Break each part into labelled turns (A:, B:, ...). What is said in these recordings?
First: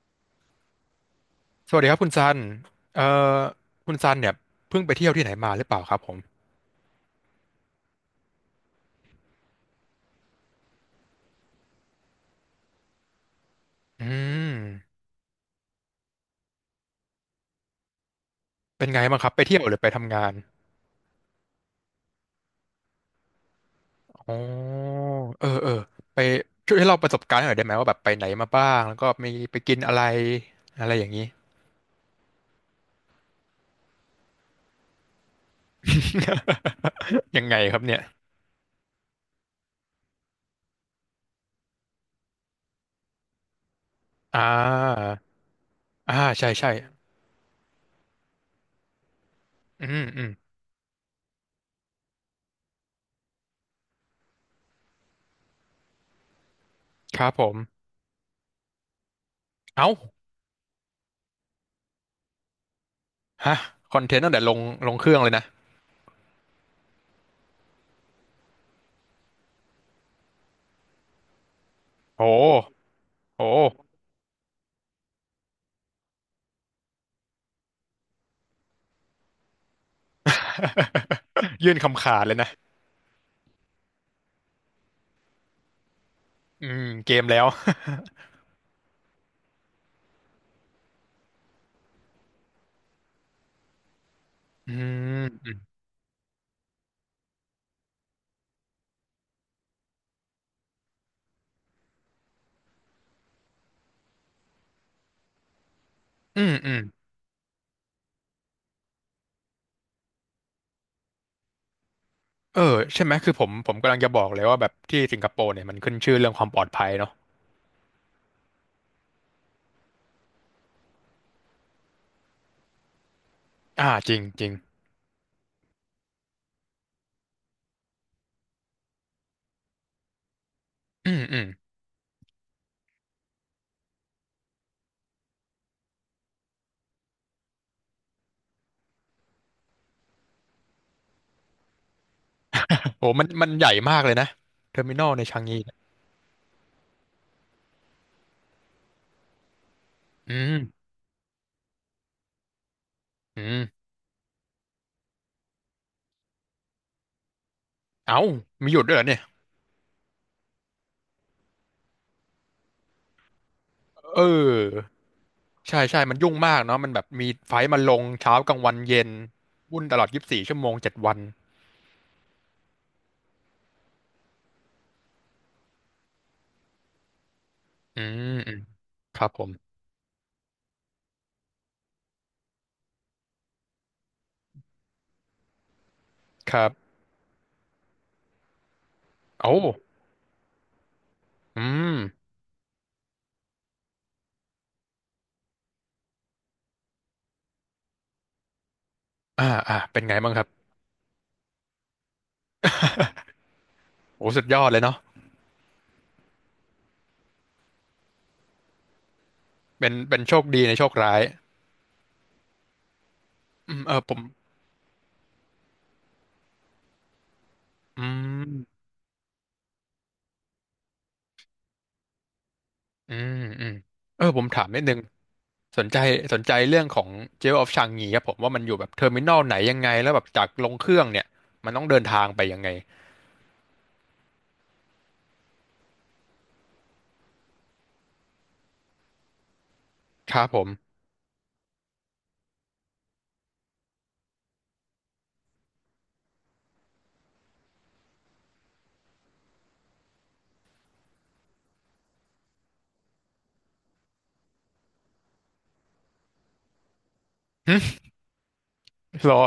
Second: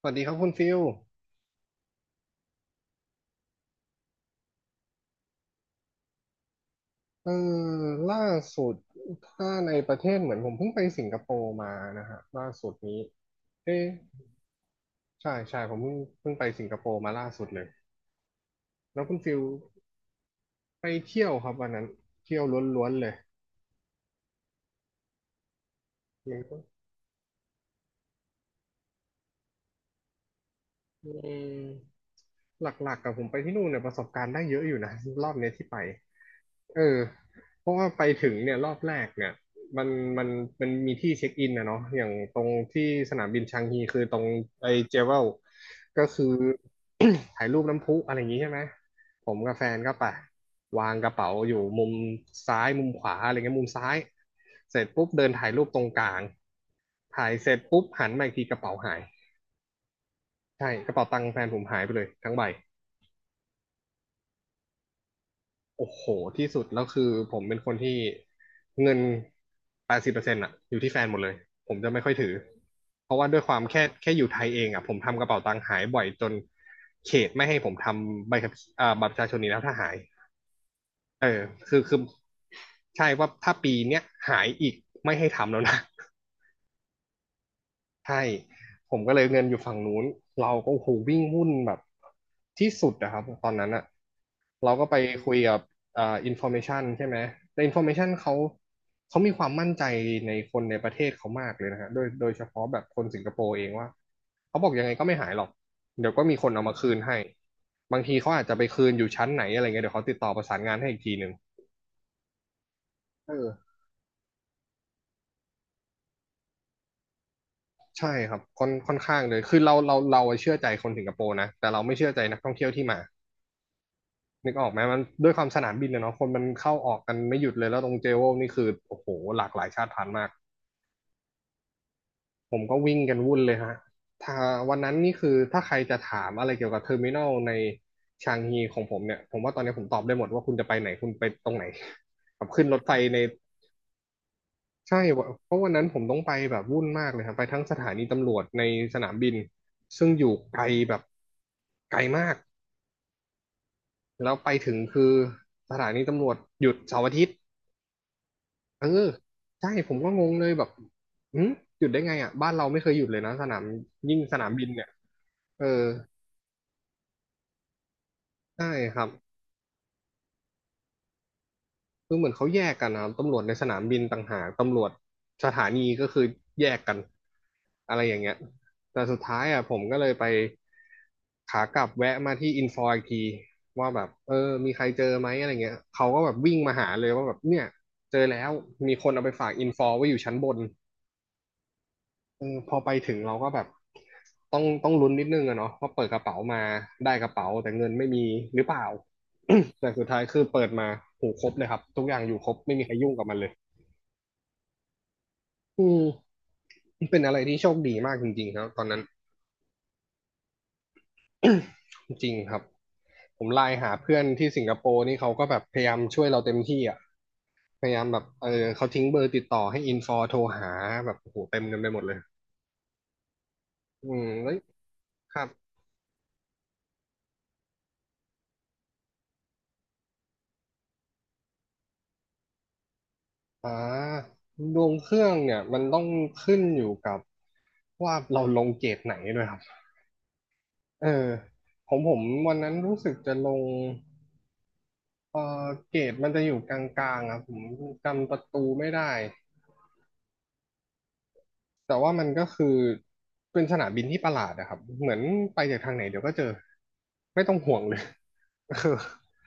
A: สวัสดีครับคุณฟิล
B: สวัสดีครับคุณซันเอ่อคุณซันเนี่ยเพิ่งไปเที่ยวที่ไหนมาหรือเปล่าครับผม
A: เออล่าสุดถ้าในประเทศเหมือนผมเพิ่งไปสิงคโปร์มานะฮะล่าสุดนี้เอ๊ะ
B: อืม
A: ใช่ใช่ผมเพิ่งไปสิงคโปร์มาล่าสุดเลย
B: เป็น
A: แล้
B: ไง
A: วคุ
B: บ้า
A: ณ
B: งครับ
A: ฟิล
B: ไปเที่ยวหรือไปทำงาน
A: ไปเที่ยวครับวันนั้นเที่ยวล้วนๆเลย
B: อ๋อเออเออไป
A: มันก็
B: ช่วยให้เราประสบการณ์หน่อยได้ไหมว่าแบบไปไหนมาบ้างแล้วก็มีไปกินอะไรอะไรอ
A: อื
B: ย่างนี้
A: มหลักๆกับผมไปที่นู่นเนี่ยประสบการณ์ได้เยอะอยู่นะรอบเนี้ยที่ไป เออ
B: ยังไง
A: เพ
B: ค
A: ราะ
B: รับ
A: ว่า
B: เนี่ย
A: ไปถึงเนี่ยรอบแรกเนี่ยมันมันมันมีที่เช็คอินนะเนาะอย่างตรงที่สนามบินชางฮีคือตรง
B: อ่า
A: ไอเจเวลก็
B: อ่า
A: คือ
B: ใช่ใช่
A: ถ่ายรูปน้ำพุอะไรอย่างงี้ใช่ไหมผมกับแฟน
B: อื
A: ก็
B: ม
A: ไป
B: อืม
A: วางกระเป๋าอยู่มุมซ้ายมุมขวาอะไรเงี้ยมุมซ้ายเสร็จปุ๊บเดินถ่ายรูปตรงกลาง
B: ค
A: ถ่า
B: รั
A: ย
B: บผ
A: เสร็
B: ม
A: จปุ๊บหันมาอีกทีกระเป๋าหาย
B: เอ้า
A: ใช่กระเป๋าตังค์แฟนผมหายไปเลยทั้งใบ
B: ฮะคอนเทนต์ตั้งแต่ลงเครื่องเลยนะ
A: โอ้โหที่สุดแล้วคือผมเป็นคนที่เงิน80%อะอยู่ที่แฟนหมดเลยผมจะไม่ค่อย
B: โอ้
A: ถือเพราะว่าด้วยความแค่
B: โห
A: แค่อยู่ไทยเองอะผมทำกระเป๋าตังค์หายบ่อยจนเขตไม่ให้ผมทำใบขับบัตรประชาชนนี้แล้วถ้าหายเออ
B: ยื่
A: คื
B: น
A: อคือ
B: คำขาดเลยนะ
A: ใช่ว่าถ้าปีเนี้ยหายอีกไม่ให้ทำแล้วนะ
B: อืมเกมแล้ว
A: ใช่ ผมก็เลยเงินอยู่ฝั่งนู้น เราก็โอ้โหวิ่งหุ้นแบบที่สุดนะครับตอนนั้นอะ
B: อื
A: เราก็ไปคุยกับ
B: ม
A: อินฟอร์เมชันใช่ไหมแต่อินฟอร์เมชันเขามีความมั่นใจในคนในประเทศเขามากเลยนะฮะโดยเฉพาะแบบคนสิงคโปร์เองว่าเขาบอกยังไงก็ไม่หายหรอกเดี๋ยวก็มี
B: อื
A: คน
B: ม
A: เอา
B: อื
A: มา
B: มอื
A: คืน
B: ม
A: ให้บางทีเขาอาจจะไปคืนอยู่ชั้นไหนอะไรเงี้ยเดี๋ยวเขาติดต่อประสานงานให้อีกทีหนึ่ง
B: เออใช่ไหม
A: เอ
B: คือผมผ
A: อ
B: มกำลังจะบอกเลยว่าแบบที่สิงคโปร์เนี่ยมันขึ้นชื่อเรื่องความปลอดภัยเนาะ
A: ใช่ครับค่อนข้างเลยคือเราเชื่อใจคนสิงคโปร์นะแต่เราไม่เชื่อใจนักท่องเที่ยวที่มา
B: อ่าจริงจริ
A: นึ
B: ง
A: กออกไหมมันด้วยความสนามบินอะเนาะคนมันเข้าออกกันไม่หยุดเลยแล้วตรงเจโวลนี่คือโอ้โหหลากหลายชาติพันธุ์มาก
B: อืมอืม
A: ผมก็วิ่งกันวุ่นเลยฮะถ้าวันนั้นนี่คือถ้าใครจะถามอะไรเกี่ยวกับเทอร์มินอลในชางฮีของผมเนี่ยผมว่าตอนนี้ผมตอบได้หมดว่าคุณจะไปไหนคุณไปตรงไหน กับขึ้นรถไฟ
B: โห
A: ใน
B: มันใหญ่มากเลยนะเทอร์มิ
A: ใช่
B: นอลในชาง
A: เพ
B: งี
A: ราะวัน
B: เนี่ย
A: นั้นผมต้องไปแบบวุ่นมากเลยครับไปทั้งสถานีตำรวจในสนามบินซึ่งอยู่
B: อื
A: ไกล
B: ม
A: แบบไกลมาก
B: อืม
A: แล้วไปถึงคือสถานีตำรวจหยุดเสาร์อาทิตย์
B: เอ้ามีหยุ
A: เอ
B: ด
A: อ
B: ด้วยเหรอเนี่ย
A: ใช่ผมก็งงเลยแบบอืมหยุดได้ไงอ่ะบ้านเราไม่เคยหยุดเลยนะสนามยิ่ง
B: เ
A: สนามบินเนี่
B: ออ
A: ยเออ
B: ใช่ใช่มันยุ่งมากเนาะมันแบบมีไฟล์มาลงเช้ากลาง
A: ใช่
B: วัน
A: ค
B: เย็
A: รับ
B: นวุ่นตลอด24ชั่วโมง7วัน
A: คือเหมือนเขาแยกกันนะครับตำรวจในสนามบินต่างหากตำรวจสถานีก็คือแยกกันอะ
B: อื
A: ไรอย่าง
B: ม
A: เงี้ย
B: อืม
A: แต่สุ
B: ค
A: ด
B: รับ
A: ท้า
B: ผ
A: ย
B: ม
A: อ่ะผมก็เลยไปขากลับแวะมาที่อินฟออีกทีว่าแบบมีใครเจอไหมอะไรเงี้ยเขาก็แบบ
B: ค
A: วิ่ง
B: รับ
A: มาหาเลยว่าแบบเนี่ยเจอแล้วมีคนเอาไปฝาก
B: โอ้
A: อินฟอไว้อยู่ชั้นบน
B: อืม
A: พอไปถึงเราก็แบบต้องลุ้นนิดนึงอะเนาะว่าเปิดกระเป๋ามาได้กระเป๋าแต่เงินไม่มีหรือเปล่า
B: อ่าอ่า
A: แต่
B: เป็
A: สุ
B: น
A: ด
B: ไง
A: ท้าย
B: บ้าง
A: คื
B: ค
A: อ
B: รับ
A: เปิดมาหูครบเลยครับทุกอย่างอยู่ครบไม่มีใครยุ่งกับมันเลย
B: โอ้สุดยอดเลยเนาะ
A: อืมเป็นอะไรที่โชคดีมากจริงๆครับตอนนั้น
B: เป็นโชคดีในโชคร้าย
A: จริงครับผมไล
B: อื
A: น์
B: ม
A: หา
B: เออผ
A: เพื่อ
B: ม
A: นที่สิงคโปร์นี่เขาก็แบบพยายามช่วยเราเต็มที่อ่ะพยายา
B: อื
A: มแบบ
B: ม
A: เขาทิ้งเบอร์ติดต่อให้อินฟอโทรหาแบบโอ้โหเต็มกันไปหมดเลย
B: อืมอืม
A: อื
B: เอ
A: ม
B: อผม
A: เฮ้ย
B: ถามนิดนึง
A: ครับ
B: สนใจสนใจเรื่องของเจลออฟชางงีครับผมว่ามันอยู่แบบเทอร์มินอลไหนยังไงแล้วแบบจากลงเครื่องเนี่ยมันต้องเดินทางไปยังไง
A: อ่าดวงเครื่องเนี่ยมันต้องขึ้นอยู่กับว่าเราลงเกรดไหนด้วยครับ
B: ครับผม
A: เออของผมวันนั้นรู้สึกจะลงเออเกรดมันจะอยู่กลางๆครับผมจำประตูไม่ได้แต่ว่ามันก็คือเป็นสนามบินที่ประหลาดนะครับเหมือนไปจากทางไหนเดี๋ยวก็เจอไม่ต้อง
B: ห
A: ห่วงเล
B: ึ
A: ย คือ
B: รอ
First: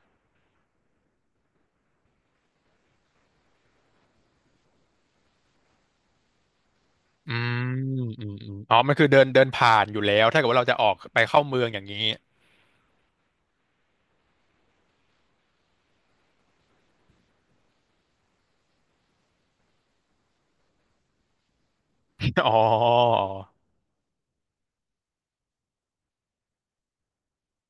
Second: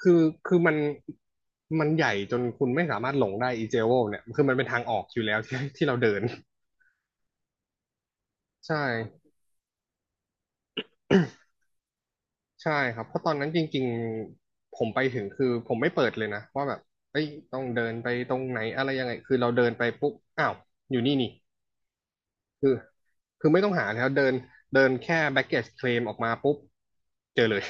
A: คือคือมันใหญ่จนคุณไม่สามารถหลงได้ อีเจโวเนี่ยคือมันเป็นทางออกอยู่แล้วที่เราเดิน
B: อืมอืมอืม
A: ใช
B: อ๋อมันคือเดิน
A: ่
B: เดินผ่านอยู่แล้วถ้าเกิดว่าเราจะออกไป เข้าเมืองอย่างนี้
A: ใช่ครับเพราะตอนนั้นจริงๆผมไปถึงคือผมไม่เปิดเลยนะว่าแบบเอ้ยต้องเดินไปตรงไหนอะไรยังไงคือเราเดินไปปุ๊บอ้าวอยู่นี่นี่
B: อ๋อ
A: คือคือไม่ต้องหาแล้วเดินเดินแค่ baggage claim ออกมาปุ๊บเจอเลย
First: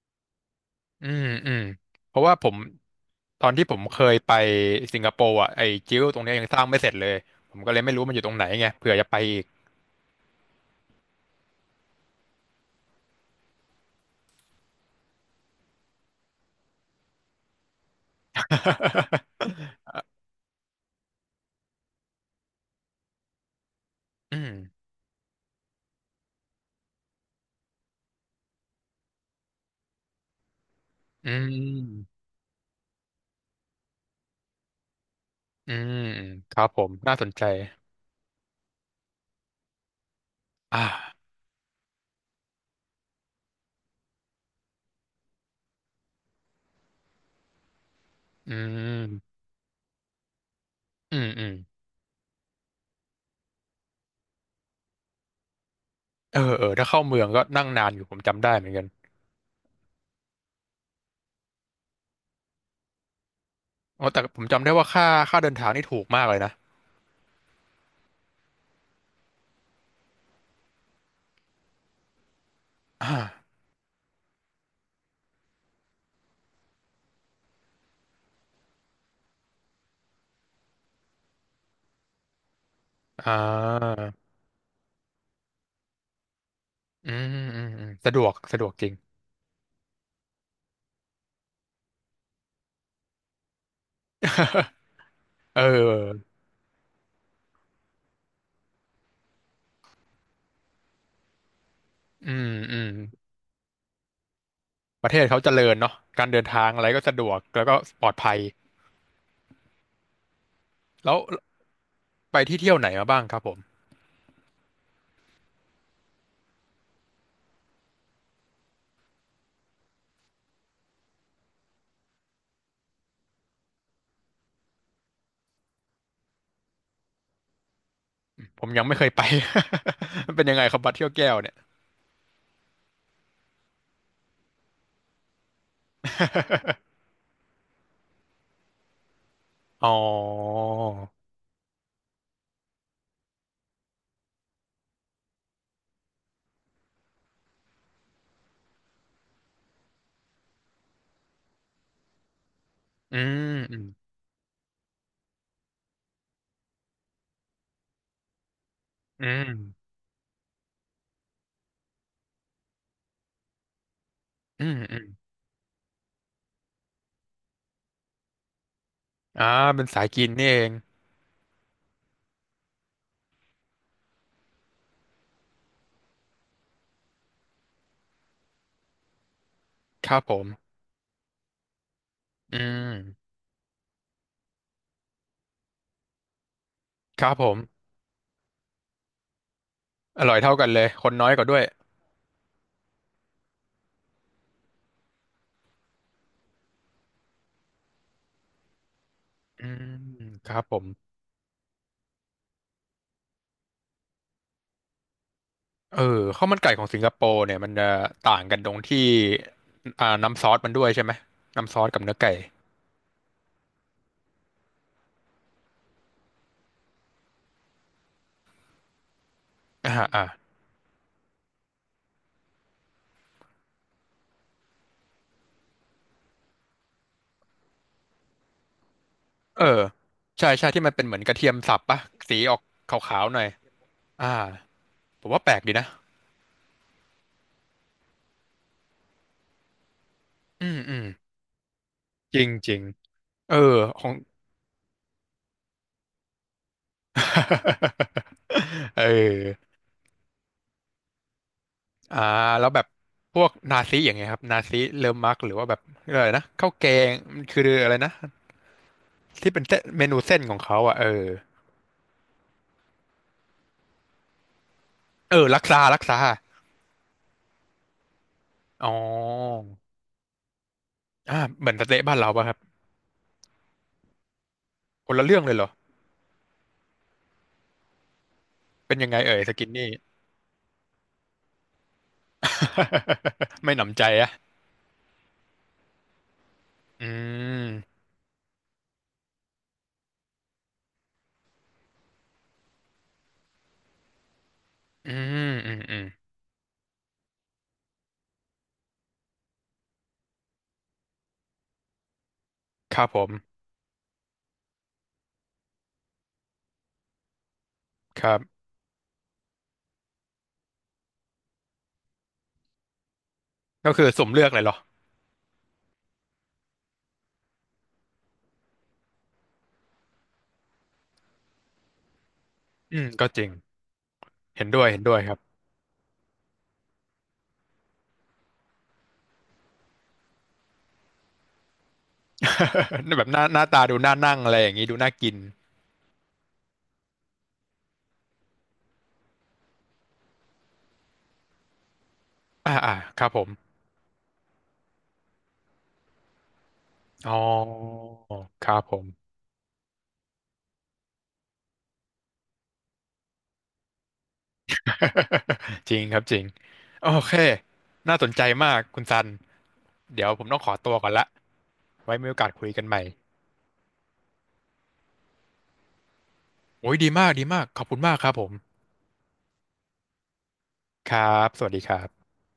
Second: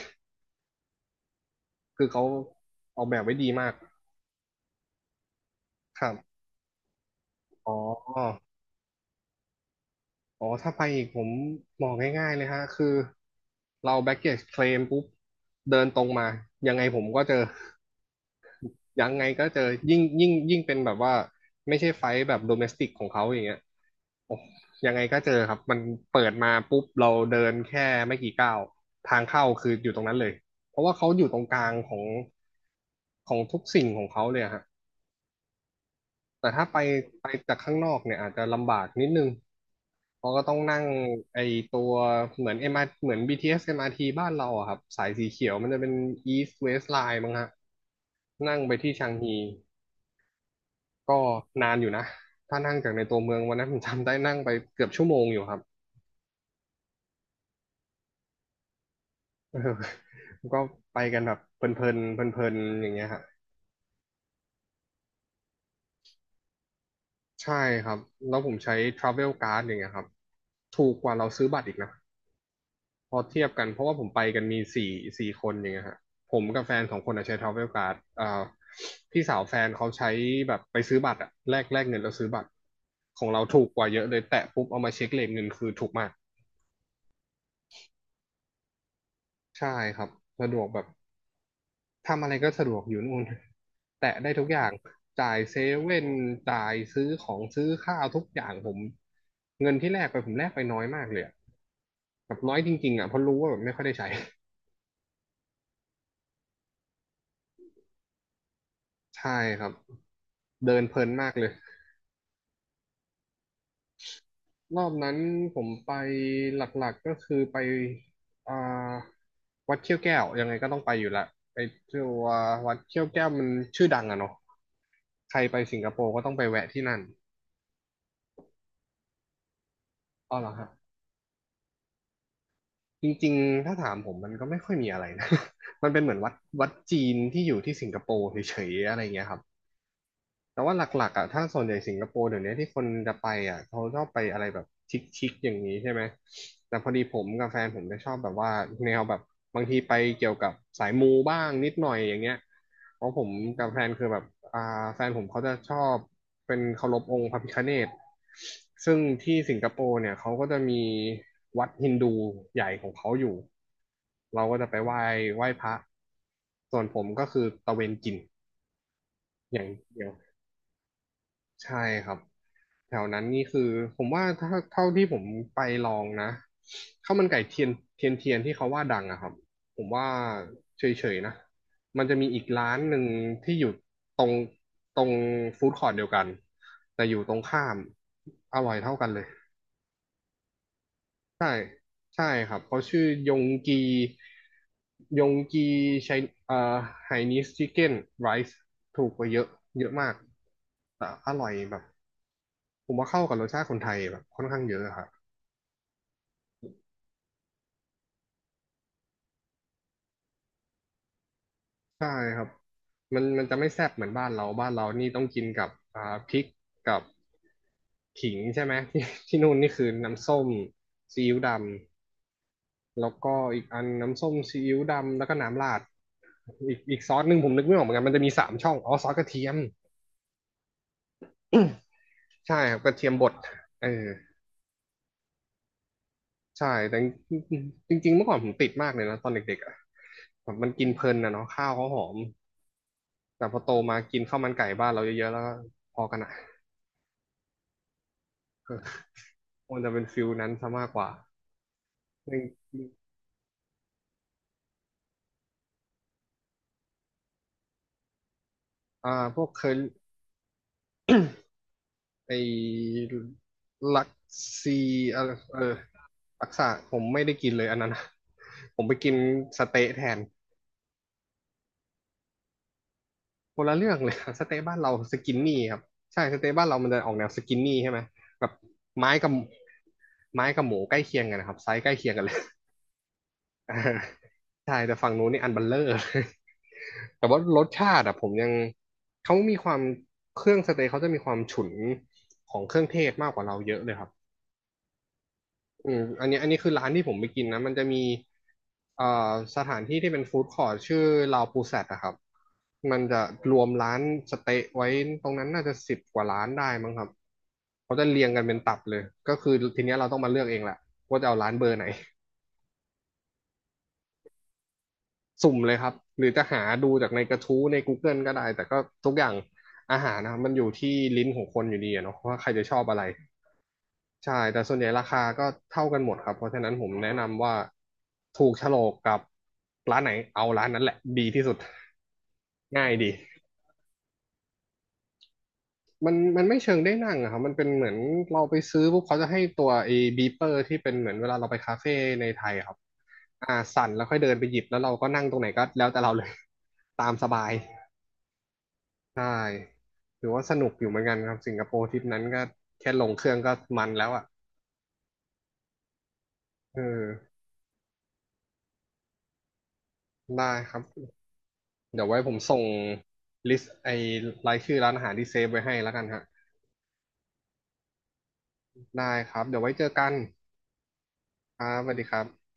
B: อืมอืม
A: คือ
B: เพ
A: เขา
B: ราะว่าผม
A: ออกแบบไว้
B: ตอ
A: ดี
B: นที่
A: มาก
B: ผมเคยไปสิงคโปร์อ่ะไอ้จิ้
A: ค
B: ว
A: รับ
B: ตรงเนี้ยยังสร้างไม่เสร็จเลยผมก็
A: อ๋อ
B: เลยไม่รู้มันอยู่ตรงไหนไงเผื่อจะไปอีก
A: อ๋อถ้าไปอีกผมมองง่ายๆเลยฮะคือเรา baggage claim ปุ๊บเดินตรงมายังไงผมก็เจอ ยังไงก็เจอ ยิ่งเป็นแบบว่าไม่ใช่ไฟท์แบบโดเมสติกของเขาอย่างเงี้ยโอ้
B: อืม
A: ยังไงก็เจอครับมันเปิดมาปุ๊บเราเดินแค่ไม่กี่ก้าวทางเข้าคืออยู่ตรงนั้นเลยเพราะว่าเขาอยู่
B: อื
A: ตรงกลางของ
B: ม
A: ทุกสิ่งของเขาเลยอะฮะ
B: อืม
A: แต่
B: ครั
A: ถ้า
B: บ
A: ไป
B: ผมน่าสนใจ
A: จากข้างนอกเนี่ยอาจจะลำบากนิดนึงเพราะก็ต้องนั่ง
B: อ่า
A: ไอตัวเหมือนเอ็มอาร์เหมือนบีทีเอสเอ็มอาร์ทีบ้านเราอะครับสายสีเขียวมันจะเป็น East West Line มั้งฮะ
B: อื
A: นั่งไปที่ชางฮี
B: มอื
A: ก็
B: มอืม
A: นานอยู่นะ ถ้านั่งจากในตัวเมืองวันนั้นผมจำได้นั่งไปเกือบชั่วโมงอยู่ครับ
B: เออเออถ้าเข้าเมืองก็นั่งนานอยู่ผมจำได้เหมือนกัน
A: เออก็ไปกันแบบเพลินๆเพลินๆอย่างเงี้ยฮะ
B: โอ้แต่ผมจำได้ว่าค่าเดินทางนี่ถูกมากเลยนะ
A: ใช่ครับ แล้วผมใช้ Travel Card อย่างเงี้ยครับถูกกว่าเราซื้อบัตรอีกนะพอเทียบ
B: อ่า
A: กันเพราะว่าผมไปกันมีสี่คนอย่างเงี้ยฮะผมกับแฟนสองคนอะใช้ Travel Card อ่าพี่สาวแฟนเขาใช้แบบไปซื้อบัตรอะแลกเงินแล้วซื้อบัตรของ
B: อ่
A: เราถูกกว่าเย
B: า
A: อะเลยแตะปุ๊บเอามาเช็คเลทเงินคือถูกมาก
B: อืมอืมอืมสะดวกสะดวกจริง
A: ใช่ครับสะดวกแบบ ทำอะไรก็สะดวกอยู่นู่น แตะได้ทุกอย่างจ่าย เซ
B: เอ
A: เว่น
B: อ
A: จ่ายซื้อของซื้อข้าวทุกอย่างผมเงินที่แลกไปผมแลกไปน้อยมากเลยอะ
B: อื
A: แบบ
B: ม
A: น้อยจ
B: อืม
A: ริงๆอ่ะเพราะรู้ว่าแบบไม่ค่อยได้ใช้
B: ประเทศเขาเจริญเนาะการเดินทางอะไรก็สะดวกแล้วก็ปลอดภัย
A: ใช่ครับ เดินเพลิน
B: แล้ว
A: มากเลย
B: ไปที่เที่ยวไหนมาบ้างครับผม
A: รอบนั้นผมไปหลักๆก็คือไปอ่าวัดเขี้ยวแก้วยังไงก็ต้องไปอยู่ละไปตัววัดเขี้ยวแก้วมันชื่อดังอะเนาะใครไปสิงคโปร์ก็ต้องไปแวะที่นั่น
B: ผมยังไม่เคยไป มั
A: อ๋
B: น
A: อ
B: เป็
A: เหร
B: น
A: อ
B: ยัง
A: ค
B: ไง
A: รับ
B: ครับบัดเที่ยวแก้วเนี่ย
A: จริงๆ ถ้าถามผมมันก็ไม่ค่อยมีอะไรนะ มันเป็นเหมือนวัดจีนที่อยู่ที่สิงคโปร์เฉยๆ อะไรเงี้ยครับ
B: อ๋อ
A: แต่ว่าหลักๆอ่ะถ้าส่วนใหญ่สิงคโปร์เดี๋ยวนี้ที่คนจะไปอ่ะเขาชอบไปอะไรแบบชิคๆอย่างนี้ใช่ไหมแต่พอดีผมกับแฟนผมจะชอบแบบว่าแนวแบบบางทีไปเกี่ยวกับสายมูบ้างนิดหน่อยอย่างเงี้ยเพราะ
B: อื
A: ผม
B: ม
A: กับ
B: อื
A: แฟ
B: ม
A: นคือแบบอ่าแฟนผมเขาจะชอบเป็นเคารพองค์พระพิฆเนศซึ่ง
B: อื
A: ที่
B: ม
A: สิงคโปร์เนี่ยเขาก็จะมีวัดฮินดูใหญ่ของเขาอยู่เราก็
B: อื
A: จะไป
B: ม
A: ไห
B: อื
A: ว้
B: ม
A: ไหว้พระส่วนผมก็คือตะเวนกิน
B: อ่า
A: อย่าง
B: เป็น
A: เดี
B: สา
A: ย
B: ย
A: ว
B: กินนี่เอง
A: ใช่ครับแถวนั้นนี่คือผมว่าถ้าเท่าที่ผมไปลองนะข้าวมันไก่เทียนเทียนเทียนที่เขาว่าดังอะครับผมว่า
B: ครับผม
A: เฉยๆนะมันจะมีอีก
B: อื
A: ร้านห
B: ม
A: นึ่งที่อยู่ตรงตรงฟู้ดคอร์ทเดียวกันแต่อยู่
B: ค
A: ต
B: รั
A: ร
B: บ
A: ง
B: ผ
A: ข้าม
B: ม
A: อร่อยเท่ากันเลย
B: อร่อยเท่ากันเลยคนน้อยกว่า
A: ใช่
B: ด้วย
A: ใช่ครับเขาชื่อยงกียงกีไชเอ่อไฮนีสชิคเก้นไรซ์ถูกกว่าเยอะ
B: อื
A: เยอะ
B: ม
A: มาก
B: ครับผม
A: แต่อร่อยแบบ ผมว่าเข้ากับรสชาติคนไทยแบบค่อนข้างเยอะครับ
B: เออข้าวมันไก่ของสิงคโปร์เนี่ยมันจะต่างกันตรงที่อ่าน้ำซอสมันด้วยใช่ไหมน้ำซอสกับ
A: ใช่
B: เนื้อไก่
A: ครับมันจะไม่แซ่บเหมือนบ้านเราบ้านเรานี่ต้องกินกับอ่าพริกกับขิงใช่ไหมที่ ที่นู่นนี่คือ
B: อ่าอ่า
A: น้ำส้มซีอิ๊วดำแล้วก็อีกอันน้ำส้มซีอิ๊วดำแล้วก็น้ำราดอีกซอสหนึ่งผมนึกไม่ออกเหมือนกันมันจะมีสามช่องอ๋อซอสกระเทียม
B: เออใช่ใช่ที่มันเป็นเหมือนกระเทียมสับปะสีออ
A: ใช่
B: ก
A: ครับก
B: ข
A: ระเทียม
B: า
A: บ
B: ว
A: ด
B: ๆหน่อย
A: เออ
B: อ่าผมว่าแปลกดีนะ
A: ใช่แต่จริงจริงๆเมื่อก่อนผมติดมากเลยนะตอนเด็กๆอ่ะแบบ
B: อื
A: มัน
B: ม
A: กิน
B: อื
A: เพ
B: ม
A: ลินนะเนาะข้าวเขาหอม
B: จริงจริง
A: แต่พ
B: เอ
A: อโต
B: อ
A: มา
B: ของ
A: กินข้าวมันไก่บ้านเราเยอะๆแล้วก็พอกันอ่ะ
B: เอ อ
A: มันจะเป็นฟิลนั้นซะมากกว่า
B: อ่า
A: หึ่ง
B: แล้วแบบพวกนาซีอย่างเงี้ยครับนาซีเลอมักหรือว่าแบบอะไรนะข้าวแกงมันคืออะไรนะ
A: อ่าพวก
B: ที่
A: เค
B: เป็น
A: ย
B: เส้นเมนูเส้นของเขาอ่ะเออ
A: ไอ้ลักซีอะไร
B: เออ
A: เอ
B: ลัก
A: อ
B: ซาลักซา
A: ลักษาผมไม่ได้กินเลยอันนั้นอะ ผม
B: อ๋อ
A: ไปกินสเต๊ะแทน
B: อ่าเหมือนสเต๊ะบ้านเราป่ะครับ
A: คนละเรื่องเลย สเต๊ะบ้านเรา
B: ค
A: ส
B: นละ
A: กิน
B: เรื่องเลย
A: นี่
B: เหรอ
A: ครับใช่สเต๊ะบ้านเรามันจะออกแนวสกินนี่ใช่ไหมแบบ
B: เป็นยั
A: ไม้
B: งไง
A: กับ
B: เอ่ยสกินนี่
A: ไม้กับหมูใกล้เคียงกันนะครับไซส์ใกล้เคียงกันเลย
B: ไม่
A: อ่า
B: หนำใจอะ
A: ใช่แต่ฝั่งนู้นนี่อันเบัลเลอร์ เลย
B: อื
A: แต่ว่ารสชา
B: ม
A: ติอะผมยังเขามีความเครื่องสเต็กเขาจะมีความฉุนของเครื่องเทศมากกว่าเราเยอะเลยครับ
B: อืมอืม
A: อื
B: อื
A: ม
B: ม
A: อันนี้คือร้านที่ผมไปกินนะมันจะมีเอ่อสถานที่ที่เป็นฟู้ดคอร์ทชื่อลาวปูแซดนะครับ
B: ค
A: มัน
B: รับผ
A: จะ
B: ม
A: รวมร้านสเต๊ะไว้ตรงนั้นน่าจะ10 กว่าร้านได้มั้งครับเขาจะ
B: ค
A: เรียง
B: รั
A: กันเป็น
B: บ
A: ตับเลยก็คือทีเนี้ยเราต้องมาเลือกเองแหละว่าจะเอาร้านเบอร์ไหน
B: ก็คือสุ่มเลือกเลยเหรอ
A: สุ่มเลยครับ หรือจะหาดูจากในกระทู้ใน Google ก็ได้ แต่ก็ทุกอย่างอาหารนะครับมันอยู่ที่ลิ้นของคนอยู่ดีอะเนาะว่าใครจะชอบอะ
B: อื
A: ไร
B: มก็จริง
A: ใช่ แต่
B: เห็น
A: ส่วน
B: ด้
A: ให
B: ว
A: ญ่
B: ยเห็
A: รา
B: นด้ว
A: คา
B: ยครับ
A: ก็เท่ากันหมดครับ เพราะฉะนั้นผมแนะนำว่าถูกโฉลกกับร้านไหนเอาร้านนั้นแหละดีที่สุด ง่ายดี
B: แบบหน้าตาดูน่านั่งอะไรอย่างงี้ดูน่ากิน
A: มันไม่เชิงได้นั่งอะครับ มันเป็นเหมือนเราไปซื้อปุ๊บเขาจะให้ตัวไอ้บีเปอร์ที่เป็นเหมือนเวลาเราไปคาเฟ่ในไทยอะครั
B: อ่า
A: บ
B: อ่าครับผม
A: อ่าสั่นแล้วค่อยเดินไปหยิบแล้วเราก็นั่งตรงไหนก็แล้วแต่เราเลย ตามส
B: อ๋อ
A: บาย
B: ครับผม
A: ใช่ถือว่าสนุกอยู่เหมือนกันครับ สิงคโปร์ทริปนั้นก็แค่ลงเครื่องก็มันแล้วอ่ะ
B: จริงครับจริง
A: เออ
B: โอเค น่าสนใจมากคุณซัน เดี๋ยวผ
A: ได้
B: มต้องข
A: ค
B: อ
A: รับ
B: ตัวก่อนละ
A: เดี๋ยว
B: ไว้
A: ไว้
B: มี
A: ผ
B: โอ
A: ม
B: กาส
A: ส่ง
B: คุยกันใหม่
A: ลิสต์ไอ้รายชื่อร้านอาหารที่เซฟไว้ให้แล้วกันฮะ
B: โอ้ยดีมากดีมาก ขอบคุณมากครับผม
A: ได้ครับ เดี๋ยวไว้เจอกัน
B: ครับ
A: ค
B: ส
A: รั
B: วัส
A: บ
B: ดี
A: ส
B: ค
A: วัส
B: รั
A: ดีครั
B: บ
A: บ